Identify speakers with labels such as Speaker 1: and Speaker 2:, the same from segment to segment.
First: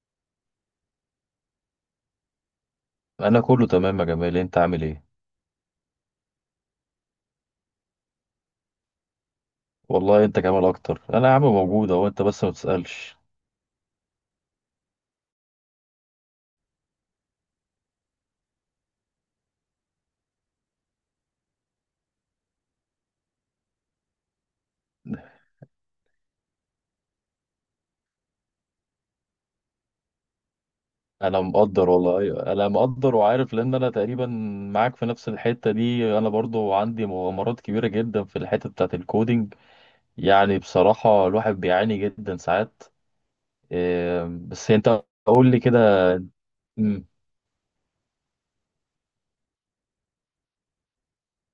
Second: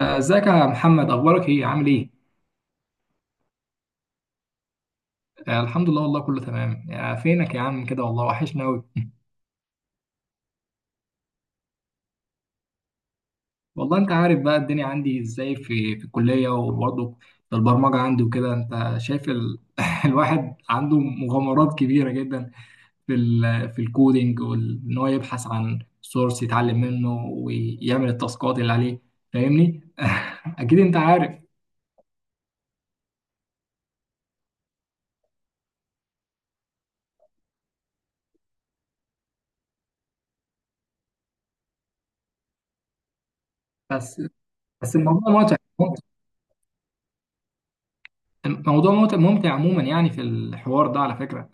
Speaker 1: ازيك يا محمد، اخبارك ايه، عامل ايه؟
Speaker 2: انا كله تمام يا جمال، انت عامل ايه؟
Speaker 1: الحمد لله والله كله تمام. فينك يا عم كده؟ والله وحشنا قوي.
Speaker 2: والله انت جمال اكتر. انا يا عم موجود اهو، انت بس ما تسالش.
Speaker 1: والله انت عارف بقى الدنيا عندي ازاي في الكليه، وبرضه في البرمجه عندي وكده. انت شايف الواحد عنده مغامرات كبيره جدا في في الكودينج، وان هو يبحث عن سورس يتعلم منه ويعمل التاسكات اللي عليه. فاهمني؟ اكيد انت عارف.
Speaker 2: انا مقدر والله، أيوة. انا مقدر وعارف، لان انا تقريبا معاك في نفس الحته دي. انا برضو عندي مغامرات كبيره جدا في الحته بتاعت الكودينج. يعني بصراحه الواحد بيعاني جدا ساعات.
Speaker 1: بس
Speaker 2: إيه، بس
Speaker 1: بس
Speaker 2: انت قول لي كده. مم.
Speaker 1: الموضوع ممتع ممتع عموما يعني في الحوار ده على فكره.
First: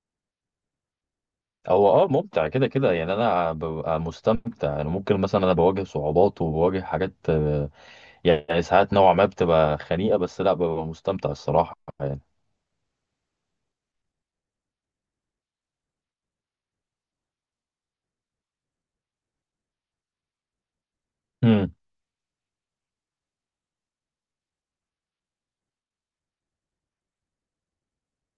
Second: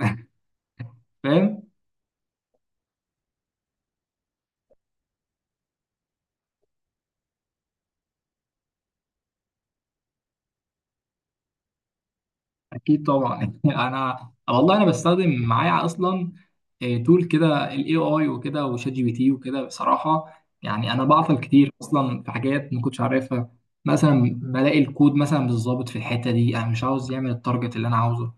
Speaker 1: فاهم.
Speaker 2: هو ممتع كده كده، يعني انا ببقى مستمتع. انا ممكن مثلا انا بواجه صعوبات وبواجه حاجات، يعني ساعات نوعا ما بتبقى خنيقة، بس لا ببقى مستمتع الصراحة يعني.
Speaker 1: اكيد طبعا. والله انا بستخدم معايا اصلا. تول كده الاي اي وكده، وشات جي بي تي وكده بصراحه. يعني انا بعطل كتير
Speaker 2: امم
Speaker 1: اصلا في حاجات ما كنتش عارفها. مثلا بلاقي الكود مثلا مش ظابط في الحته دي، انا مش عاوز يعمل التارجت اللي انا عاوزه.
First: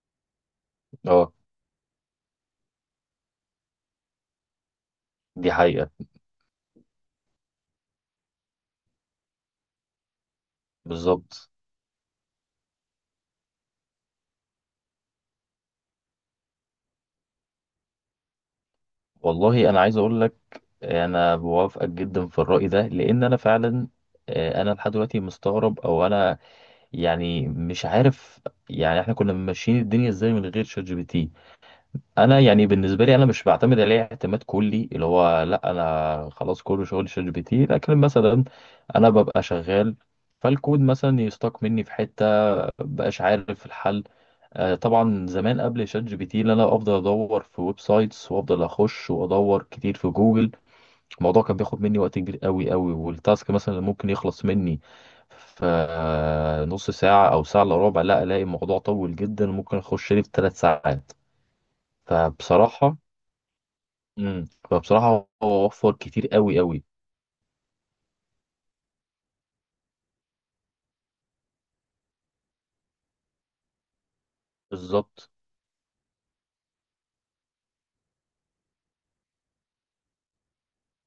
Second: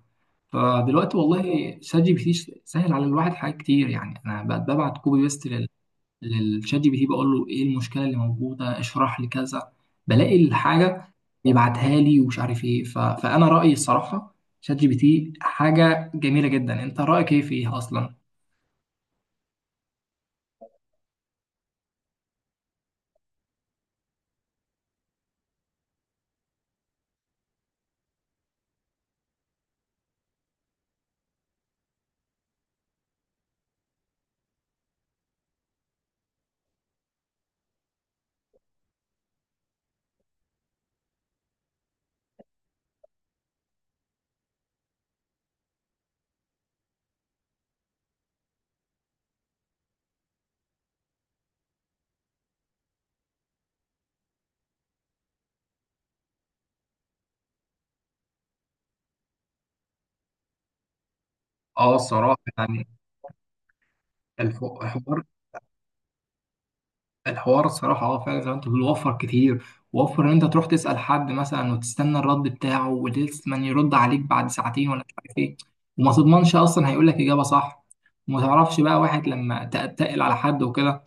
Speaker 1: فدلوقتي
Speaker 2: اه،
Speaker 1: والله شات جي بي تي سهل على الواحد حاجات كتير. يعني انا بقت ببعت كوبي بيست
Speaker 2: دي حقيقة.
Speaker 1: للشات جي بي تي بقول له ايه المشكله اللي موجوده، اشرح لي كذا. بلاقي الحاجه
Speaker 2: بالظبط.
Speaker 1: بيبعتها لي ومش عارف ايه فانا رايي الصراحه شات جي بي تي حاجه جميله جدا. انت رايك ايه فيها اصلا؟
Speaker 2: والله انا عايز اقول لك، انا بوافقك جدا في الرأي ده، لان انا فعلا انا لحد دلوقتي مستغرب، او انا يعني مش عارف. يعني احنا كنا ماشيين الدنيا ازاي من غير شات جي بي تي؟ انا يعني بالنسبه لي انا مش بعتمد عليه اعتماد كلي، اللي هو لا انا خلاص كل شغل شات جي بي تي، لكن مثلا انا ببقى شغال، فالكود مثلا يستاق مني في حته، مبقاش عارف الحل. طبعا زمان قبل شات جي بي تي اللي انا افضل ادور في ويب سايتس وافضل اخش وادور كتير في جوجل. الموضوع كان بياخد مني وقت كبير قوي قوي، والتاسك مثلا اللي ممكن يخلص مني في نص ساعة او ساعة الا ربع، لا الاقي الموضوع طويل جدا، ممكن اخش لي في ثلاث ساعات.
Speaker 1: اه الصراحه يعني
Speaker 2: فبصراحة. مم.
Speaker 1: الحوار.
Speaker 2: فبصراحة هو وفر كتير قوي قوي.
Speaker 1: الصراحه اه فعلا زي ما انت بتقول، وفر كتير. وفر ان انت تروح تسال حد مثلا وتستنى الرد بتاعه ولسه يرد عليك بعد ساعتين ولا مش
Speaker 2: بالظبط.
Speaker 1: عارف ايه، وما تضمنش اصلا هيقول لك اجابه صح، وما تعرفش بقى واحد لما تتقل على حد وكده.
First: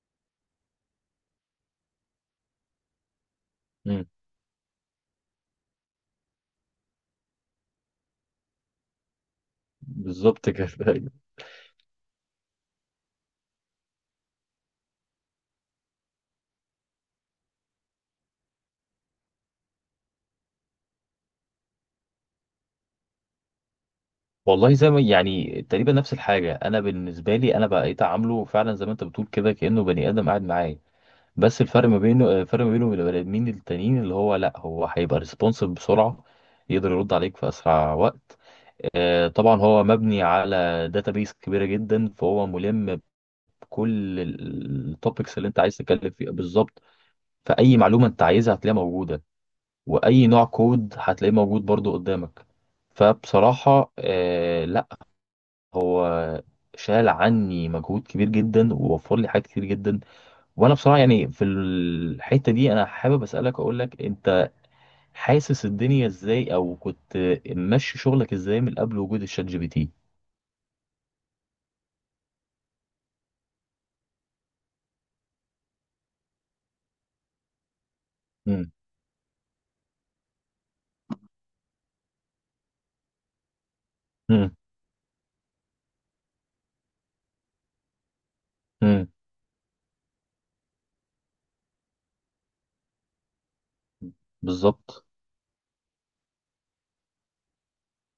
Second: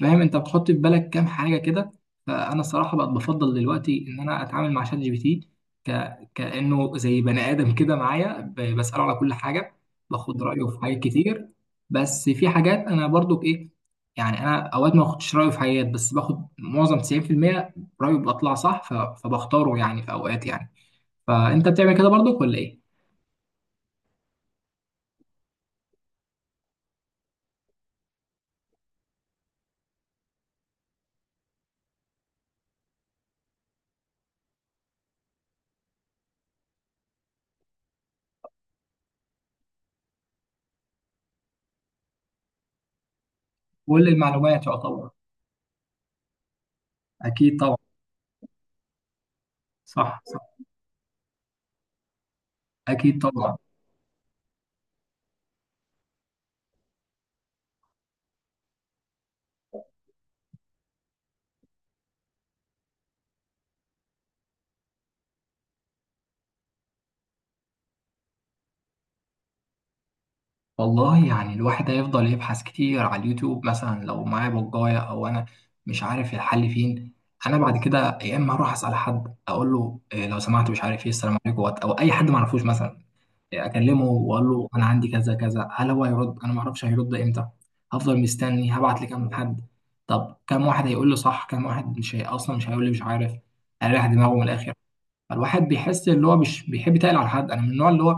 Speaker 1: فاهم، انت بتحط في بالك كام حاجه كده. فانا الصراحه بقت بفضل دلوقتي
Speaker 2: مم.
Speaker 1: ان انا اتعامل مع شات جي بي تي ك... كانه زي بني ادم كده معايا، بساله على كل حاجه. باخد
Speaker 2: بالظبط كده.
Speaker 1: رايه في حاجات كتير. بس في حاجات انا برضو ايه، يعني انا اوقات ما باخدش رايه في حاجات، بس باخد معظم 90% رايه بطلع صح. فبختاره يعني في اوقات يعني. فانت بتعمل كده برضو ولا ايه؟
Speaker 2: والله زي ما يعني تقريبا نفس الحاجة. أنا بالنسبة لي أنا بقيت أعامله فعلا زي ما أنت بتقول كده، كأنه بني آدم قاعد معايا. بس الفرق ما بينه، الفرق ما بينه وبين البني آدمين التانيين، اللي هو لأ، هو هيبقى ريسبونسيف بسرعة، يقدر يرد عليك في أسرع وقت. طبعا هو مبني على داتابيس كبيرة جدا، فهو ملم
Speaker 1: كل
Speaker 2: بكل
Speaker 1: المعلومات يعتبر.
Speaker 2: التوبكس اللي أنت عايز تتكلم فيها بالظبط.
Speaker 1: اكيد
Speaker 2: فأي
Speaker 1: طبعا.
Speaker 2: معلومة أنت عايزها هتلاقيها موجودة،
Speaker 1: صح
Speaker 2: وأي نوع
Speaker 1: صح.
Speaker 2: كود هتلاقيه موجود برضو قدامك.
Speaker 1: اكيد طبعا.
Speaker 2: فبصراحة لا، هو شال عني مجهود كبير جدا ووفر لي حاجات كتير جدا. وانا بصراحه يعني في الحته دي انا حابب اسالك، اقول لك انت حاسس الدنيا ازاي، او كنت ماشي شغلك ازاي من قبل وجود الشات جي بي تي؟
Speaker 1: والله يعني الواحد هيفضل يبحث كتير على اليوتيوب مثلا لو معايا بجاية، او انا مش عارف الحل فين. انا بعد كده يا اما اروح
Speaker 2: امم
Speaker 1: اسال حد اقول له إيه لو سمحت، مش عارف ايه، السلام عليكم او اي حد ما اعرفوش مثلا. إيه، اكلمه واقول
Speaker 2: امم
Speaker 1: له انا عندي كذا كذا، هل هو هيرد، انا ما اعرفش هيرد امتى. هفضل مستني، هبعت
Speaker 2: امم
Speaker 1: لكام حد. طب كام واحد هيقول لي صح، كام واحد مش اصلا مش هيقول لي مش عارف. اريح دماغه من الاخر.
Speaker 2: بالظبط.
Speaker 1: فالواحد بيحس ان هو مش بيحب يتقل على حد. انا من النوع اللي هو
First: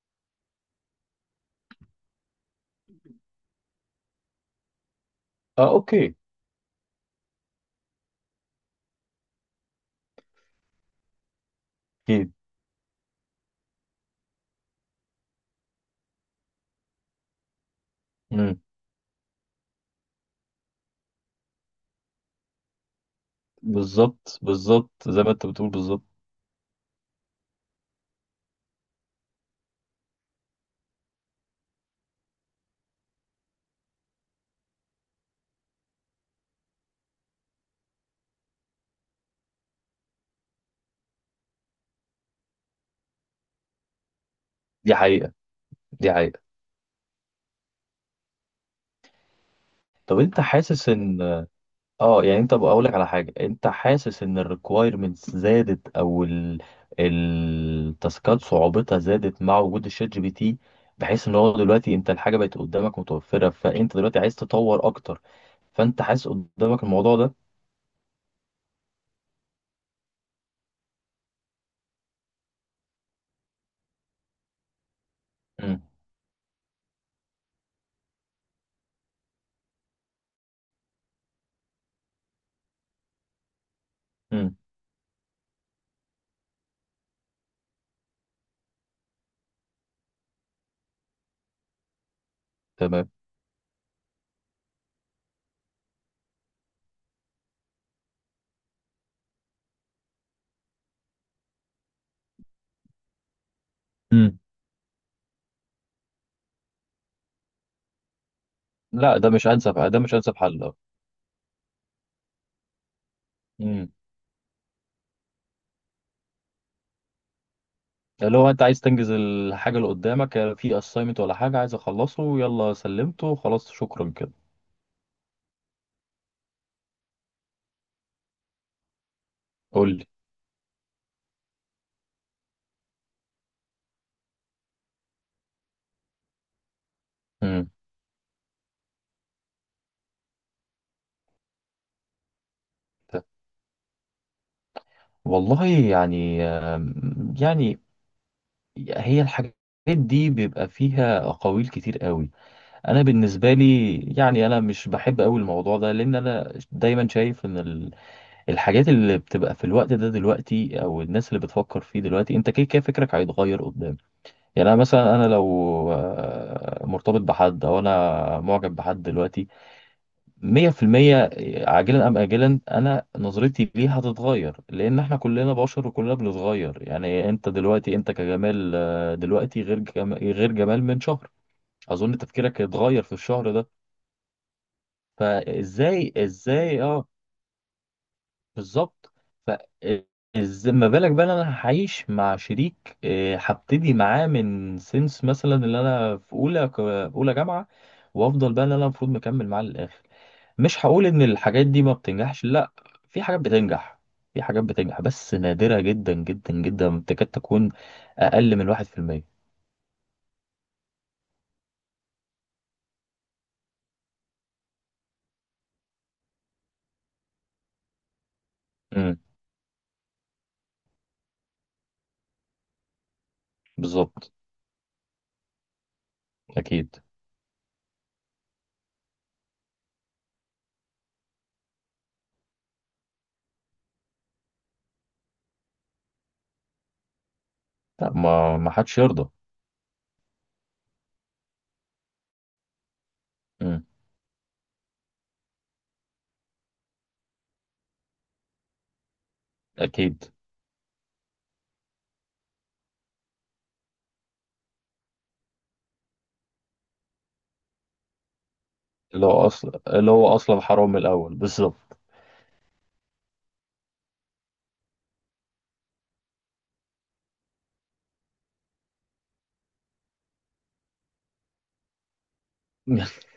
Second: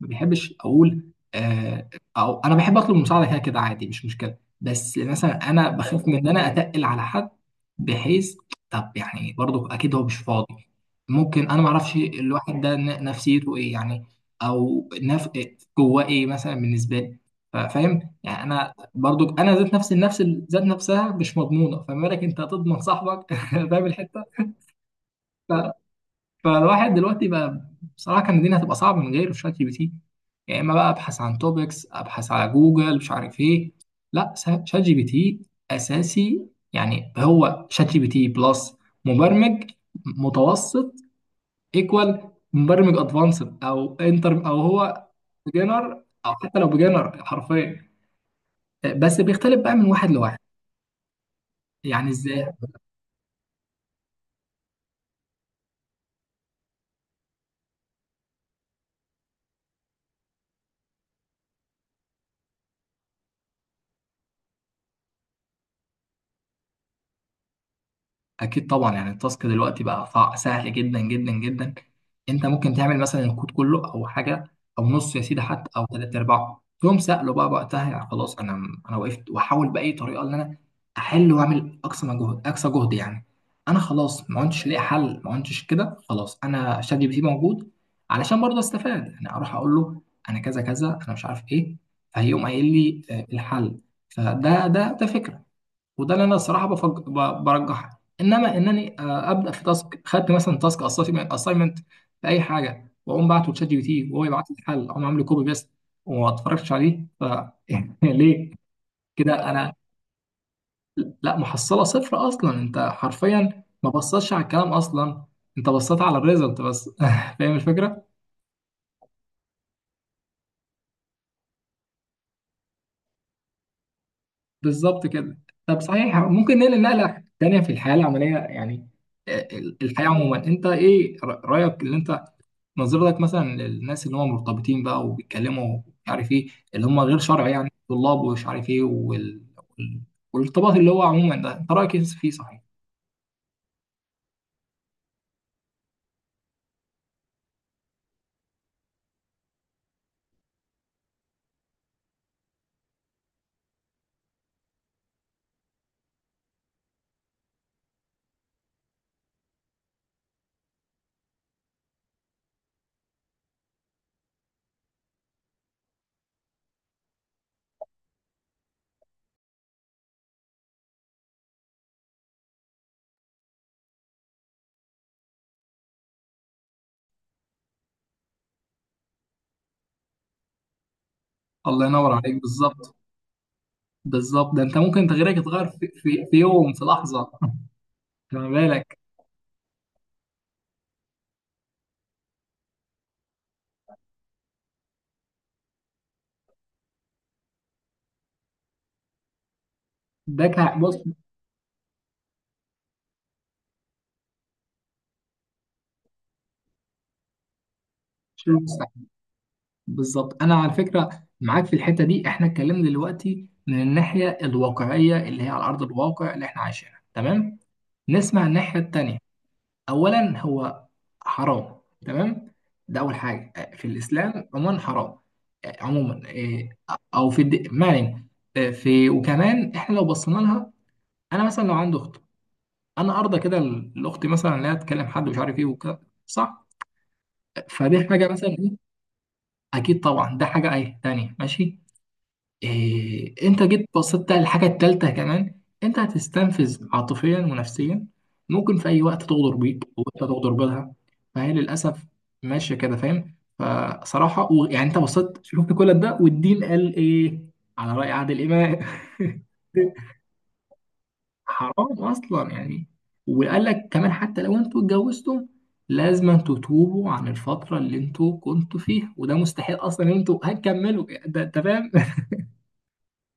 Speaker 1: ما بيحبش اقول آه، او انا بحب اطلب المساعده كده كده عادي مش مشكله، بس مثلا انا
Speaker 2: اه،
Speaker 1: بخاف
Speaker 2: اوكي.
Speaker 1: من ان انا اتقل على حد. بحيث طب يعني برضو اكيد هو مش فاضي، ممكن انا ما اعرفش
Speaker 2: اكيد.
Speaker 1: الواحد ده نفسيته ايه يعني، او نف... جواه ايه مثلا بالنسبه لي. فاهم يعني،
Speaker 2: امم
Speaker 1: انا برضو انا ذات نفسي النفس ذات نفسها مش مضمونه، فما بالك انت هتضمن صاحبك. فاهم الحته.
Speaker 2: بالظبط بالظبط زي ما انت بتقول بالظبط.
Speaker 1: فالواحد دلوقتي بقى بصراحه كان الدنيا هتبقى صعبه من غير شات جي بي تي. يا اما بقى ابحث عن توبكس، ابحث على جوجل، مش عارف ايه. لا، شات جي بي تي اساسي. يعني هو شات جي بي تي بلس مبرمج متوسط ايكوال مبرمج ادفانسد، او انتر، او
Speaker 2: دي
Speaker 1: هو
Speaker 2: حقيقه
Speaker 1: بيجنر،
Speaker 2: دي
Speaker 1: او
Speaker 2: حقيقه.
Speaker 1: حتى لو بيجنر حرفيا. بس بيختلف بقى من واحد
Speaker 2: طب
Speaker 1: لواحد.
Speaker 2: انت حاسس ان،
Speaker 1: يعني
Speaker 2: اه يعني
Speaker 1: ازاي.
Speaker 2: انت بقول لك على حاجه، انت حاسس ان الريكوايرمنتس زادت، او ال التاسكات صعوبتها زادت مع وجود الشات جي بي تي، بحيث ان هو دلوقتي انت الحاجه بقت قدامك متوفره، فانت دلوقتي عايز تطور اكتر. فانت حاسس قدامك الموضوع ده؟
Speaker 1: اكيد طبعا. يعني التاسك دلوقتي بقى سهل جدا جدا جدا. انت ممكن تعمل مثلا الكود كله او حاجه، او نص يا سيدي حتى،
Speaker 2: امم
Speaker 1: او ثلاث ارباعه تقوم سأله بقى وقتها. يعني خلاص، انا وقفت واحاول باي طريقه ان انا احل واعمل اقصى مجهود اقصى جهد يعني. انا خلاص ما
Speaker 2: امم
Speaker 1: كنتش لاقي حل، ما كنتش كده خلاص، انا شات جي بي تي موجود علشان برضه استفاد. يعني اروح اقول له انا كذا كذا، انا مش عارف ايه، فهيقوم قايل لي
Speaker 2: تمام.
Speaker 1: الحل. فده ده ده فكره. وده اللي انا الصراحه برجحها، انما انني ابدا في تاسك، خدت مثلا تاسك اسايمنت في اي حاجه واقوم بعته لشات جي بي تي، وهو
Speaker 2: امم
Speaker 1: يبعت لي الحل، اقوم عامل كوبي بيست وما اتفرجتش عليه ف ليه.
Speaker 2: لا، ده مش
Speaker 1: كده انا.
Speaker 2: انسب، ده مش انسب حل، اه.
Speaker 1: لا، محصله صفر اصلا، انت حرفيا ما
Speaker 2: امم
Speaker 1: بصتش على الكلام اصلا، انت بصيت على الريزلت بس. فاهم الفكره.
Speaker 2: اللي هو انت عايز تنجز الحاجه اللي قدامك، في اساينمنت ولا حاجه عايز اخلصه، يلا سلمته خلاص شكرا كده.
Speaker 1: بالظبط كده. طب صحيح ممكن ننقل نقله تانيه في الحياه العمليه يعني، آه،
Speaker 2: قول
Speaker 1: الحياه
Speaker 2: لي.
Speaker 1: عموما. انت ايه رايك، اللي انت نظرتك مثلا للناس اللي هم مرتبطين بقى وبيتكلموا مش عارف ايه، اللي هم غير شرعي
Speaker 2: امم
Speaker 1: يعني طلاب ومش عارف ايه وال... والارتباط اللي هو عموما ده، انت رايك إيه فيه صحيح؟
Speaker 2: والله يعني يعني هي الحاجات دي بيبقى فيها أقاويل كتير قوي. أنا بالنسبة لي يعني أنا مش بحب قوي الموضوع ده، لأن أنا دايما شايف إن الحاجات اللي بتبقى في الوقت ده دلوقتي، أو الناس اللي بتفكر فيه دلوقتي، أنت كده كده فكرك هيتغير قدام. يعني أنا مثلا، أنا لو مرتبط بحد أو أنا معجب بحد دلوقتي مية في المية، عاجلا أم آجلا أنا نظرتي ليه هتتغير، لأن إحنا كلنا بشر وكلنا بنتغير. يعني أنت دلوقتي أنت كجمال، دلوقتي غير جمال من شهر.
Speaker 1: الله ينور
Speaker 2: أظن
Speaker 1: عليك.
Speaker 2: تفكيرك
Speaker 1: بالظبط.
Speaker 2: اتغير في الشهر ده.
Speaker 1: بالظبط ده انت ممكن تغييرك يتغير في,
Speaker 2: فإزاي
Speaker 1: في, في يوم،
Speaker 2: إزاي
Speaker 1: في
Speaker 2: أه.
Speaker 1: لحظه. خلي بالك.
Speaker 2: بالظبط. فإزاي ما بالك بقى إن أنا هعيش مع شريك، هبتدي معاه من سنس مثلا اللي أنا في أولى، أولى جامعة، وأفضل بقى إن أنا المفروض مكمل معاه للآخر. مش
Speaker 1: بص،
Speaker 2: هقول ان الحاجات دي ما بتنجحش، لا، في حاجات بتنجح، في حاجات بتنجح، بس نادرة جدا جدا جدا، تكاد تكون
Speaker 1: شيء
Speaker 2: اقل من واحد في
Speaker 1: مستحيل.
Speaker 2: المية.
Speaker 1: بالظبط، انا على فكره معاك في الحته دي. احنا اتكلمنا دلوقتي من الناحيه الواقعيه اللي هي على ارض الواقع اللي احنا عايشينها تمام. نسمع الناحيه
Speaker 2: امم
Speaker 1: التانيه. اولا هو حرام تمام، ده اول حاجه في
Speaker 2: بالظبط.
Speaker 1: الاسلام عموما حرام. عموما إيه،
Speaker 2: اكيد.
Speaker 1: او في ما علينا. إيه، في وكمان احنا لو بصينا لها، انا مثلا لو عندي اخت، انا ارضى كده الاخت مثلا لا تكلم حد مش عارف ايه وكده صح؟ فدي
Speaker 2: لا،
Speaker 1: حاجه مثلا
Speaker 2: ما ما
Speaker 1: ايه.
Speaker 2: حدش يرضى.
Speaker 1: اكيد طبعا. ده حاجه ايه تانية ماشي. إيه انت جيت
Speaker 2: امم
Speaker 1: بصيت على الحاجة التالتة كمان. انت هتستنفذ عاطفيا ونفسيا. ممكن في اي وقت تغدر بيك او انت
Speaker 2: اكيد.
Speaker 1: تغدر بيها، فهي للاسف ماشية كده فاهم. يعني انت بصيت شفت كل ده، والدين قال ايه على رأي عادل امام.
Speaker 2: اللي هو اصلا، اللي هو اصلا حرام من الاول بالظبط.
Speaker 1: حرام اصلا يعني. وقال لك كمان حتى لو انتوا اتجوزتم، لازم تتوبوا عن الفترة اللي انتوا كنتوا فيها، وده مستحيل اصلا ان انتوا هتكملوا ده. انت فاهم.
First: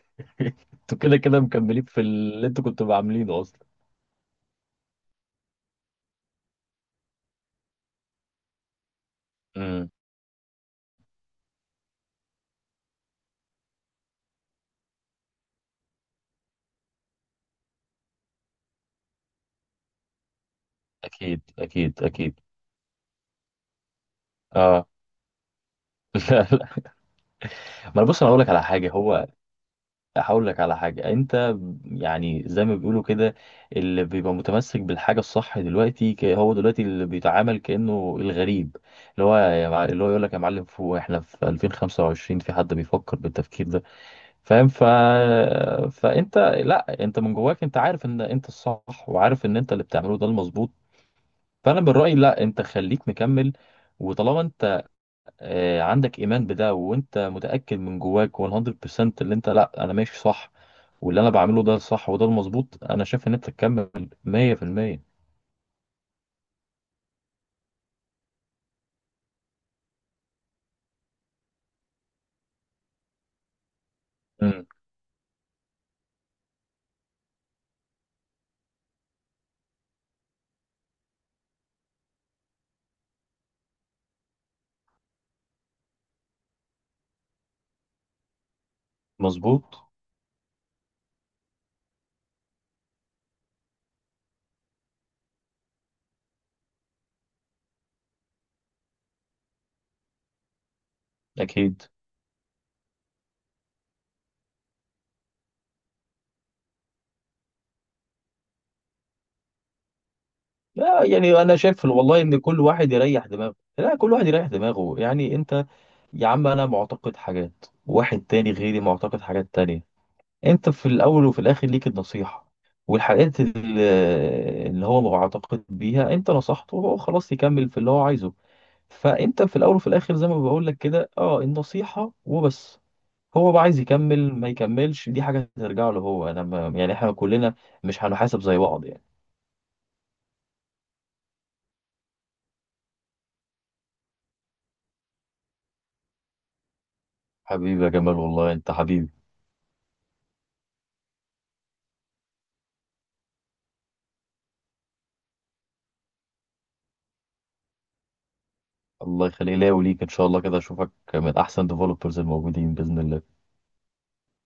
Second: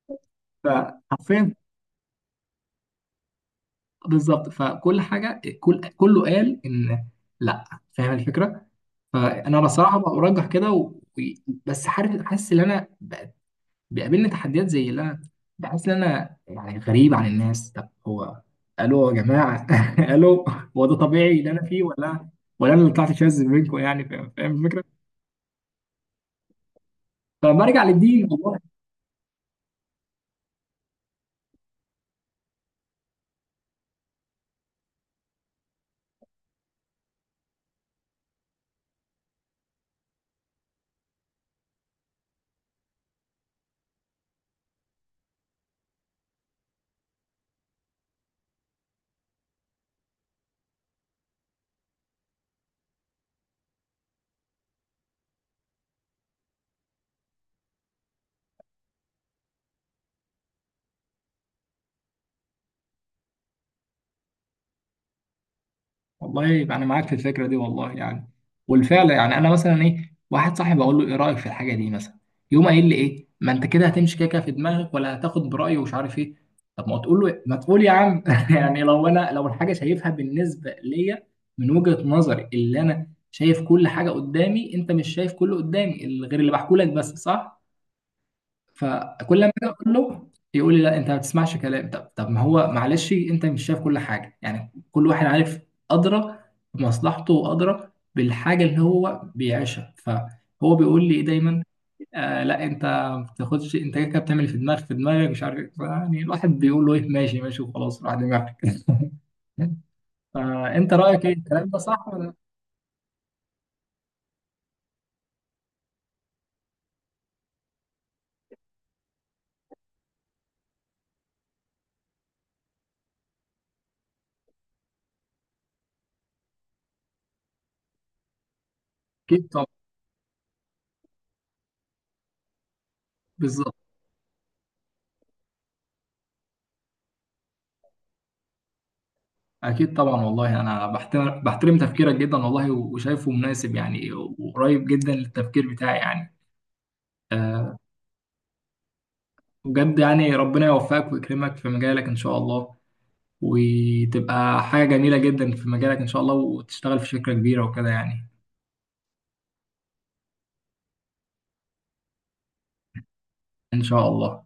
Speaker 2: انتوا كده كده
Speaker 1: فحرفيا.
Speaker 2: مكملين في اللي انتوا كنتوا عاملينه اصلا.
Speaker 1: بالظبط. فكل حاجه كله قال ان لا. فاهم الفكره. فانا
Speaker 2: امم
Speaker 1: بصراحه برجح كده بس عارف حاسس ان انا بيقابلني تحديات زي اللي انا بحس ان انا يعني غريب عن الناس. طب هو الو يا جماعه، الو، هو ده طبيعي
Speaker 2: اكيد
Speaker 1: اللي انا فيه
Speaker 2: اكيد
Speaker 1: ولا
Speaker 2: اكيد.
Speaker 1: انا اللي طلعت شاذ منكم يعني. فاهم فاهم الفكره.
Speaker 2: اه. لا لا.
Speaker 1: فبرجع
Speaker 2: ما أنا بص،
Speaker 1: للدين
Speaker 2: انا اقول لك
Speaker 1: والله.
Speaker 2: على حاجه، هقول لك على حاجة انت، يعني زي ما بيقولوا كده، اللي بيبقى متمسك بالحاجة الصح دلوقتي، هو دلوقتي اللي بيتعامل كأنه الغريب. اللي هو يقول لك يا معلم فوق، احنا في 2025، في حد بيفكر بالتفكير ده؟ فاهم فانت لا، انت من جواك انت عارف ان انت الصح، وعارف ان انت اللي بتعمله ده المظبوط. فانا من رأيي لا، انت خليك مكمل. وطالما انت عندك ايمان بده، وانت متاكد من جواك 100%، اللي انت لا انا ماشي صح، واللي انا بعمله ده الصح وده المظبوط، انا شايف ان انت تكمل 100%.
Speaker 1: والله يبقى انا معاك في الفكره دي والله يعني، والفعل يعني انا مثلا ايه، واحد صاحبي اقول له ايه رايك في الحاجه دي مثلا، يقوم قايل لي ايه، ما انت كده هتمشي كده كده في
Speaker 2: امم
Speaker 1: دماغك ولا هتاخد برايه ومش عارف ايه. طب ما تقول له إيه؟ ما تقول يا عم. يعني لو الحاجه شايفها بالنسبه ليا من وجهه نظري، اللي انا شايف كل حاجه قدامي، انت مش شايف كله قدامي غير اللي بحكولك بس صح. فكل ما اجي
Speaker 2: مظبوط.
Speaker 1: اقول له يقول لي لا انت ما بتسمعش كلام. طب ما هو معلش انت مش شايف كل حاجه يعني. كل واحد عارف ادرى بمصلحته وادرى بالحاجه اللي هو بيعيشها. فهو بيقول لي إيه دايما،
Speaker 2: اكيد.
Speaker 1: آه لا، انت ما بتاخدش، انت كده كده بتعمل في دماغك مش عارف إيه. يعني الواحد بيقول له ايه ماشي ماشي وخلاص راح دماغك. فانت
Speaker 2: لا
Speaker 1: رايك ايه
Speaker 2: يعني انا
Speaker 1: الكلام ده
Speaker 2: شايف
Speaker 1: صح
Speaker 2: والله
Speaker 1: ولا.
Speaker 2: ان كل واحد يريح دماغه، لا كل واحد يريح دماغه، يعني انت يا عم انا معتقد حاجات، واحد تاني غيري معتقد حاجات تانية. انت في الاول وفي الاخر ليك النصيحة، والحاجات اللي هو معتقد بيها انت نصحته، وهو خلاص يكمل في اللي هو عايزه. فانت
Speaker 1: اكيد
Speaker 2: في
Speaker 1: طبعا.
Speaker 2: الاول وفي الاخر زي ما بقول لك كده، اه النصيحه وبس. هو بقى
Speaker 1: بالظبط.
Speaker 2: عايز يكمل ما يكملش، دي حاجه ترجع له هو، انا ما، يعني احنا كلنا مش هنحاسب زي بعض يعني.
Speaker 1: أكيد طبعا. والله أنا بحترم تفكيرك جدا والله وشايفه مناسب يعني، وقريب جدا للتفكير بتاعي يعني، أه.
Speaker 2: حبيبي يا جمال، والله انت حبيبي.
Speaker 1: بجد يعني، ربنا يوفقك ويكرمك في مجالك إن شاء الله، وتبقى حاجة جميلة جدا في مجالك إن شاء الله، وتشتغل في شركة كبيرة وكده يعني.
Speaker 2: الله يخليك ليا وليك ان شاء الله، كده اشوفك من احسن ديفلوبرز الموجودين باذن الله.
Speaker 1: إن شاء الله.